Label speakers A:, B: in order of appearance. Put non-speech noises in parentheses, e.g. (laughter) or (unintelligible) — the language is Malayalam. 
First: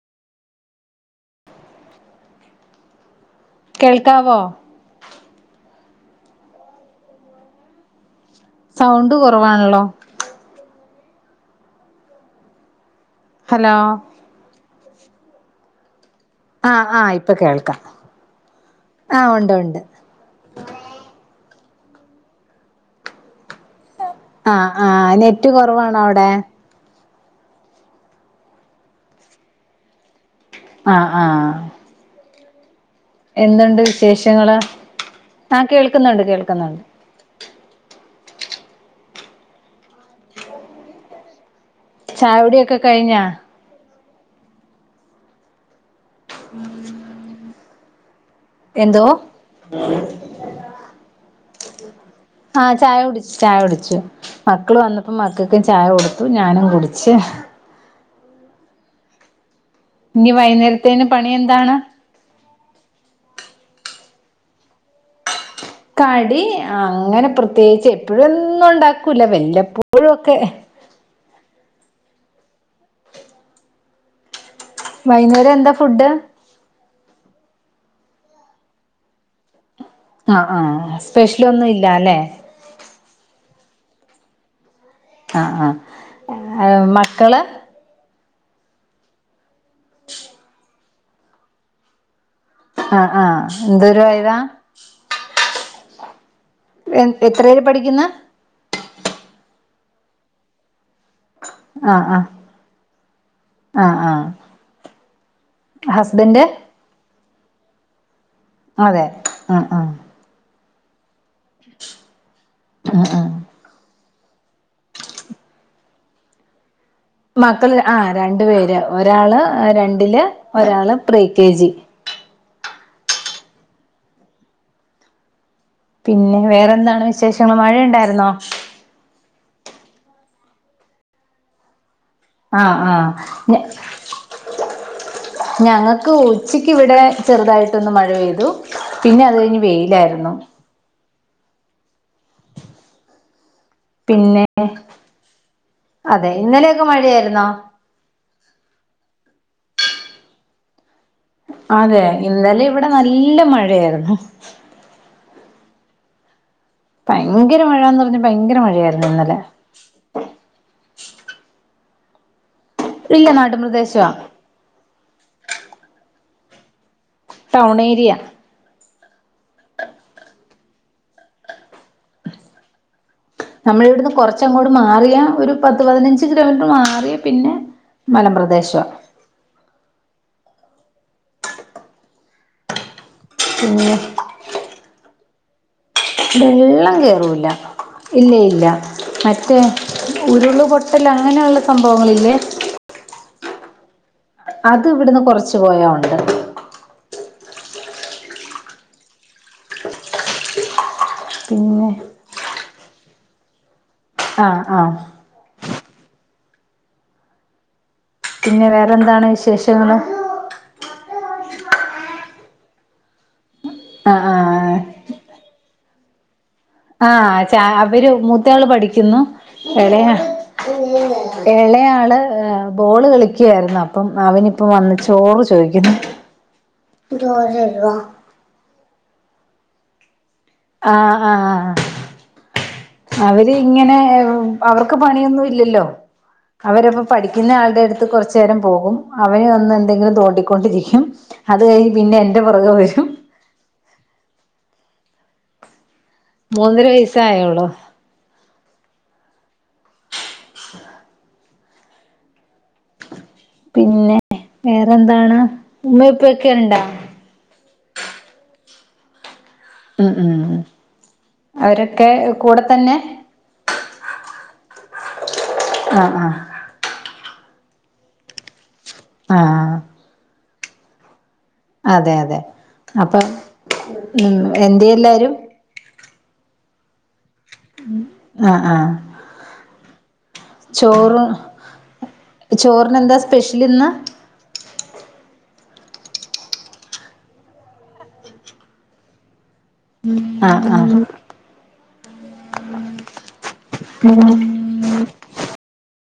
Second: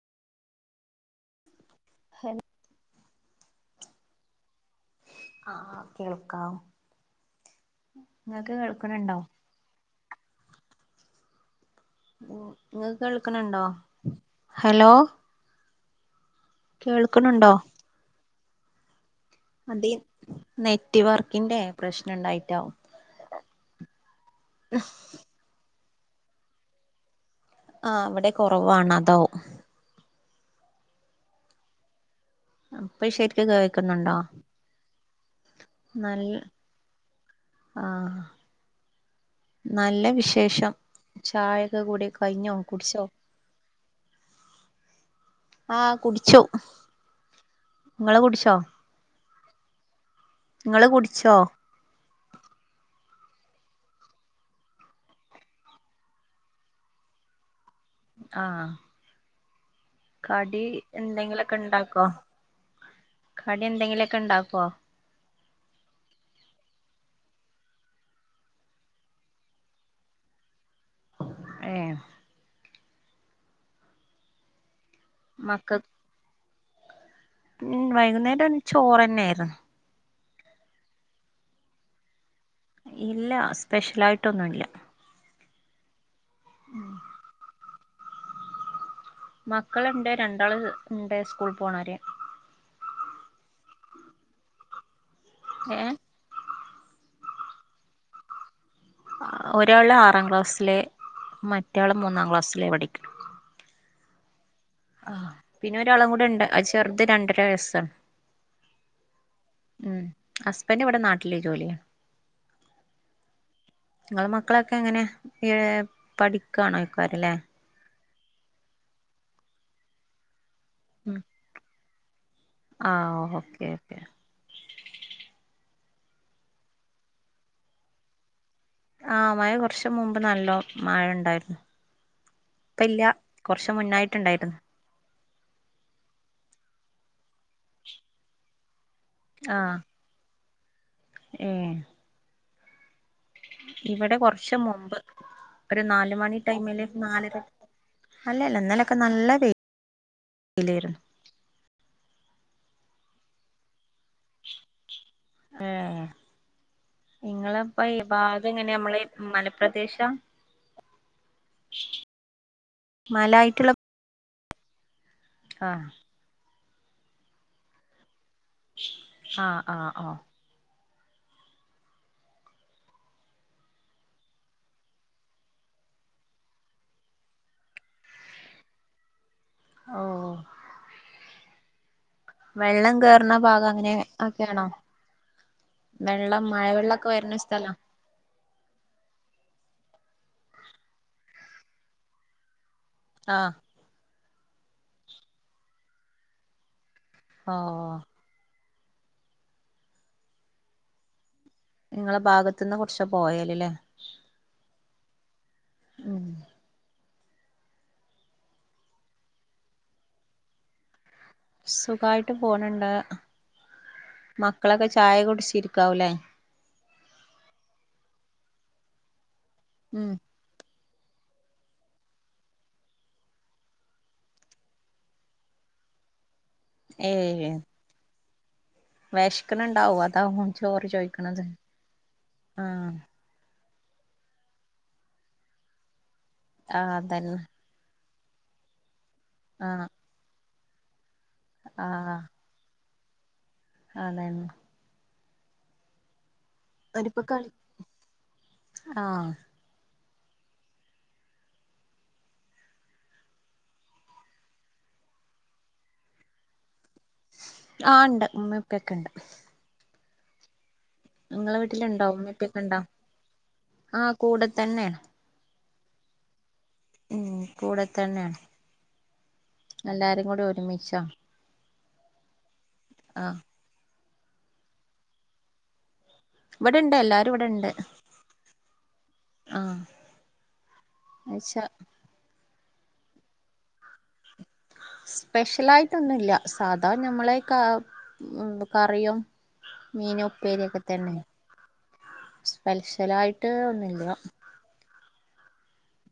A: ഹൽ
B: കേൾക്കാവോ
A: ആഹ് കേൾക്കാം ഇങ്ങക്ക്
B: സൗണ്ട്
A: കേൾക്ക്ണണ്ടോ
B: കുറവാണല്ലോ
A: ഓ വ കേണണ്ടോ
B: ഹലോ
A: ഹലോ
B: ആഹ് ആഹ ഇപ്പൊ കേൾക്കാം ആഹ് ഉണ്ട് ഉണ്ട്
A: അത നെറ്റ് വർക്കിന്റെ പ്രശ്നുണ്ടായിട്ടാവും
B: ആ ആ നെറ്റ്റ (unintelligible) കുറവാണ അവിടെ
A: ആ അവിടെ കുറവാണ് അതോ
B: ആ ആ
A: ഇപ്പൊ ശരിക്ക്
B: എന്തുണ്ട്
A: കേൾക്കുന്നുണ്ടോ
B: വിശേഷങ്ങൾ ആ കേൾക്കുന്നുണ്ട്
A: നല്ല
B: കേൾക്കുന്നുണ്ട്
A: ആഹ് നല്ല വിശേഷം ചായ (unintelligible) ഇ (inaudible) കൂടെ കഴിഞ്ഞോ
B: ചായകുടിയൊക്കെ
A: കുടിച്ചോ
B: കഴിഞ്ഞാ
A: ആ കുടി (unintelligible) ടിച്ചു നിങ്ങളെ കുടി (unintelligible)
B: എന്തോ
A: ഇങ്ങള് കുടിച്ചോ
B: ആ ചായ കുടിച്ചു ചായ കുടിച്ചു മക്കള് വന്നപ്പോ മക്കൾക്കും ചായ കൊടുത്തു ഞാനും കുടിച്ച്
A: ആ
B: ഇനി
A: കടി
B: വൈകുന്നേരത്തേന് പണി
A: എന്തെങ്കിലൊക്കെ
B: എന്താണ്
A: ഇണ്ടാക്കോ കടി എന്തെങ്കിലുമൊക്കെ ഇണ്ടാക്കുവോ
B: കടി അങ്ങനെ പ്രത്യേകിച്ച് എപ്പോഴും ഒന്നും ഉണ്ടാക്കൂല വല്ലപ്പോഴും ഒക്കെ
A: എ
B: വൈകുന്നേരം എന്താ ഫുഡ്
A: ഉ വൈകുന്നേരം ചോറ്ന്നെ ആയിരുന്നു
B: ആ ആ സ്പെഷ്യൽ ഒന്നും ഇല്ല അല്ലേ
A: ഇല്ല സ്പെഷ്യലായിട്ടൊന്നുംല്ല
B: ആആ മക്കള്
A: മക്കളുണ്ട് രണ്ടാള ഉണ്ട് സ്കൂള പോകണര്
B: ആ ആ എന്തരു വയതാ
A: ഏഏ
B: (inaudible) പഠിക്കുന്ന
A: ഒരാൾ ആറാം ക്ലാസ്സിലെ മറ്റയാള്
B: ആഹ് ആഹ്
A: മൂന്നാം ക്ലാസ്സിലേ പഠിക്കു
B: ആ
A: ആ പിന്നെ ഒരാളം കൂടി ഉണ്ട് ചെറുത് രണ്ട വയസ്സ്
B: അതെ ആ ആ
A: ന്നെ ഇവിടെ നാട്ടില്േ ജോലിയാണ്
B: ആ ആ
A: നിങ്ങള മക്കളൊക്കെ എങ്ങനെ ഈ പഠിക്കണോ പരില
B: ആ രണ്ട് പേര് ഒരാള് രണ്ടില് ഒരാള് പ്രീ കെ ജി
A: ആഹ് ഓക്കെ ഓക്കെ
B: പിന്നെ വേറെന്താണ് വിശേഷങ്ങൾ മഴയുണ്ടായിരുന്നോ
A: ആ മഴ കുറച്ച് മുമ്പ് നല്ല മഴ ഉണ്ടായിരുന്നു
B: ആഹ്
A: ഇപ്പ ഇല്ല
B: ആഹ് ഞ
A: കുറച്ച് മുന്നായിട്ടുണ്ടായിരുന്നു
B: ഞങ്ങക്ക് ഉച്ചക്ക് ഇവിടെ ചെറുതായിട്ടൊന്ന് മഴ പെയ്തു പിന്നെ അത് കഴിഞ്ഞ് വെയിലാരുന്നു
A: ഏഹ് ഇവിടെ
B: പിന്നെ
A: കുറച്ച് മുമ്പ് ഒരു
B: അതെ
A: നാലുമണി ടൈമില്
B: ഇന്നലെയൊക്കെ
A: നാലര
B: മഴയായിരുന്നോ
A: അല്ലല്ല ഇന്നലൊക്കെ നല്ലേ തെ ഇല്ലാരുന്നു
B: അതെ ഇന്നലെ ഇവിടെ നല്ല മഴയാരുന്നു
A: ഏഹ്
B: ഭയങ്കര
A: നിങ്ങളപ്പ ഈ
B: മഴന്ന് പറഞ്ഞ
A: ഭാത്
B: ഭയങ്കര
A: എങ്ങനെയ നമ്മളെ
B: മഴയായിരുന്നു ഇന്നലെ
A: മലപ്രദേശാ
B: ഇല്ല നാട്ട്
A: മലായിട്ടുള്ള
B: പ്രദേശ്യ
A: ആഹ്
B: ടൗൺ ഏരിയ
A: ആഹ് ആഹ് ആഹ്
B: നമ്മൾ ഇവിടുന്ന് കൊറച്ചങ്ങോട്ട് മാറിയാ ഒരു പത്ത് പതിനഞ്ച് കിലോമീറ്റർ മാറിയാ പിന്നെ മലമ്പ്രദേശവാ
A: ഓ വെള്ളം കേറുന്ന ഭാഗം അങ്ങനെ
B: പിന്നെ
A: ഒക്കെആണോ
B: വെള്ളം കേറുല്ല ഇല്ലഇല്ല മറ്റേ ഉരുള് പൊട്ടല്ല് അങ്ങനെഉള്ള സംഭങ്ങളില്ലേ
A: ആഹ്
B: അത് ഇവിട്ന്ന് കൊറച്ച് പോയാ (unintelligible)
A: ഓഹ്
B: പിന്നെ
A: ഇങ്ങള ഭാഗത്ത്ന്ന് കൊറ്ച്ച പോയാല് ല്ലേ
B: ആഹ് ആഹ്
A: ഉം
B: പിന്നെ വേറെ എന്താണ് വിശേഷങ്ങൾ
A: സുഖായി ഫോണ് ഇണ്ട്
B: ആഹ് ആഹ്
A: മക്കളൊക്കെ ചായ കുടിച്ചിരിക്കാവുലേ
B: ആ ചാ അവര് മൂത്തയാള് പഠിക്ക്യുന്നു എളയ
A: ഉം
B: എളെ ആള് ബോള് കളിക്ക്യാര്ന്നു അപ്പം അവനിപ്പം വന്ന് ചോറ് ചോയ്ക്കുന്നു ചോറ് തരോ
A: വെഷ്ക്ക്‌ണ്ണ്ടാവും അതാവു
B: ആ ആഹ്
A: ആഹ്
B: അവര് ഇങ്ങനെ അവർക്ക് പണിയൊന്നും ഇല്ലല്ലോ
A: ആഹ്
B: അവരപ്പം
A: അതന്നെ
B: പഠിക്കുന്ന ആളുടെ അടുത്ത് കൊറച്ച് ചേരം പോകും അവന് വന്ന്
A: ആഹ്
B: എന്തെങ്കിലും തോണ്ടി കൊണ്ടിരിക്കും അത് കഴിഞ്ഞ് പിന്നെ എന്റെ പുറകെ വരും
A: അതെന്ന
B: മൂന്നര
A: അവരിപ്പൊ കളി
B: വയസ്സായോള്ളൂ
A: ആഹ്
B: പിന്നെ വേറെന്താണ് ഉമ്മ ഉപ്പ യൊക്കെണ്ട
A: ആ ണ്ട് ഉമ്മ ഉപ്പ ക്കെണ്ട്
B: ഉം ഉം ഉം
A: നിങ്ങളെ വീട്ടിലുണ്ടോ
B: അവരൊക്കെ
A: ഉമ്മപ്പക്കെ
B: കൂടെ
A: ഉണ്ടോ
B: തന്നെ
A: ആ കൂട തെന്നെ
B: അ ആ
A: ഉം കൂടെ തന്നെയാണ്
B: ആഹ്
A: എല്ലാരും കൂടി ഒരു മിഷാ
B: അതെ അതെ അപ്പൊ
A: ആഹ്
B: ഉം എന്തെ എല്ലാരും
A: ഇവടെണ്ട് എല്ലാരും ഇവടെണ്ട്
B: ആ ആ
A: ആഹ്
B: ചോറും
A: ന്ന്ച്ചാ
B: ചോറിനെന്താ സ്പെഷ്യൽ ഇന്ന്
A: ഒന്നുല്ലാ സാധാ നമ്മളെ ക കറിയും മീന്
B: ആഹ്
A: ഉപ്പേരിക്കെ
B: ആഹ്
A: തന്നെ സ്പെഷ്യലായി
B: (inaudible)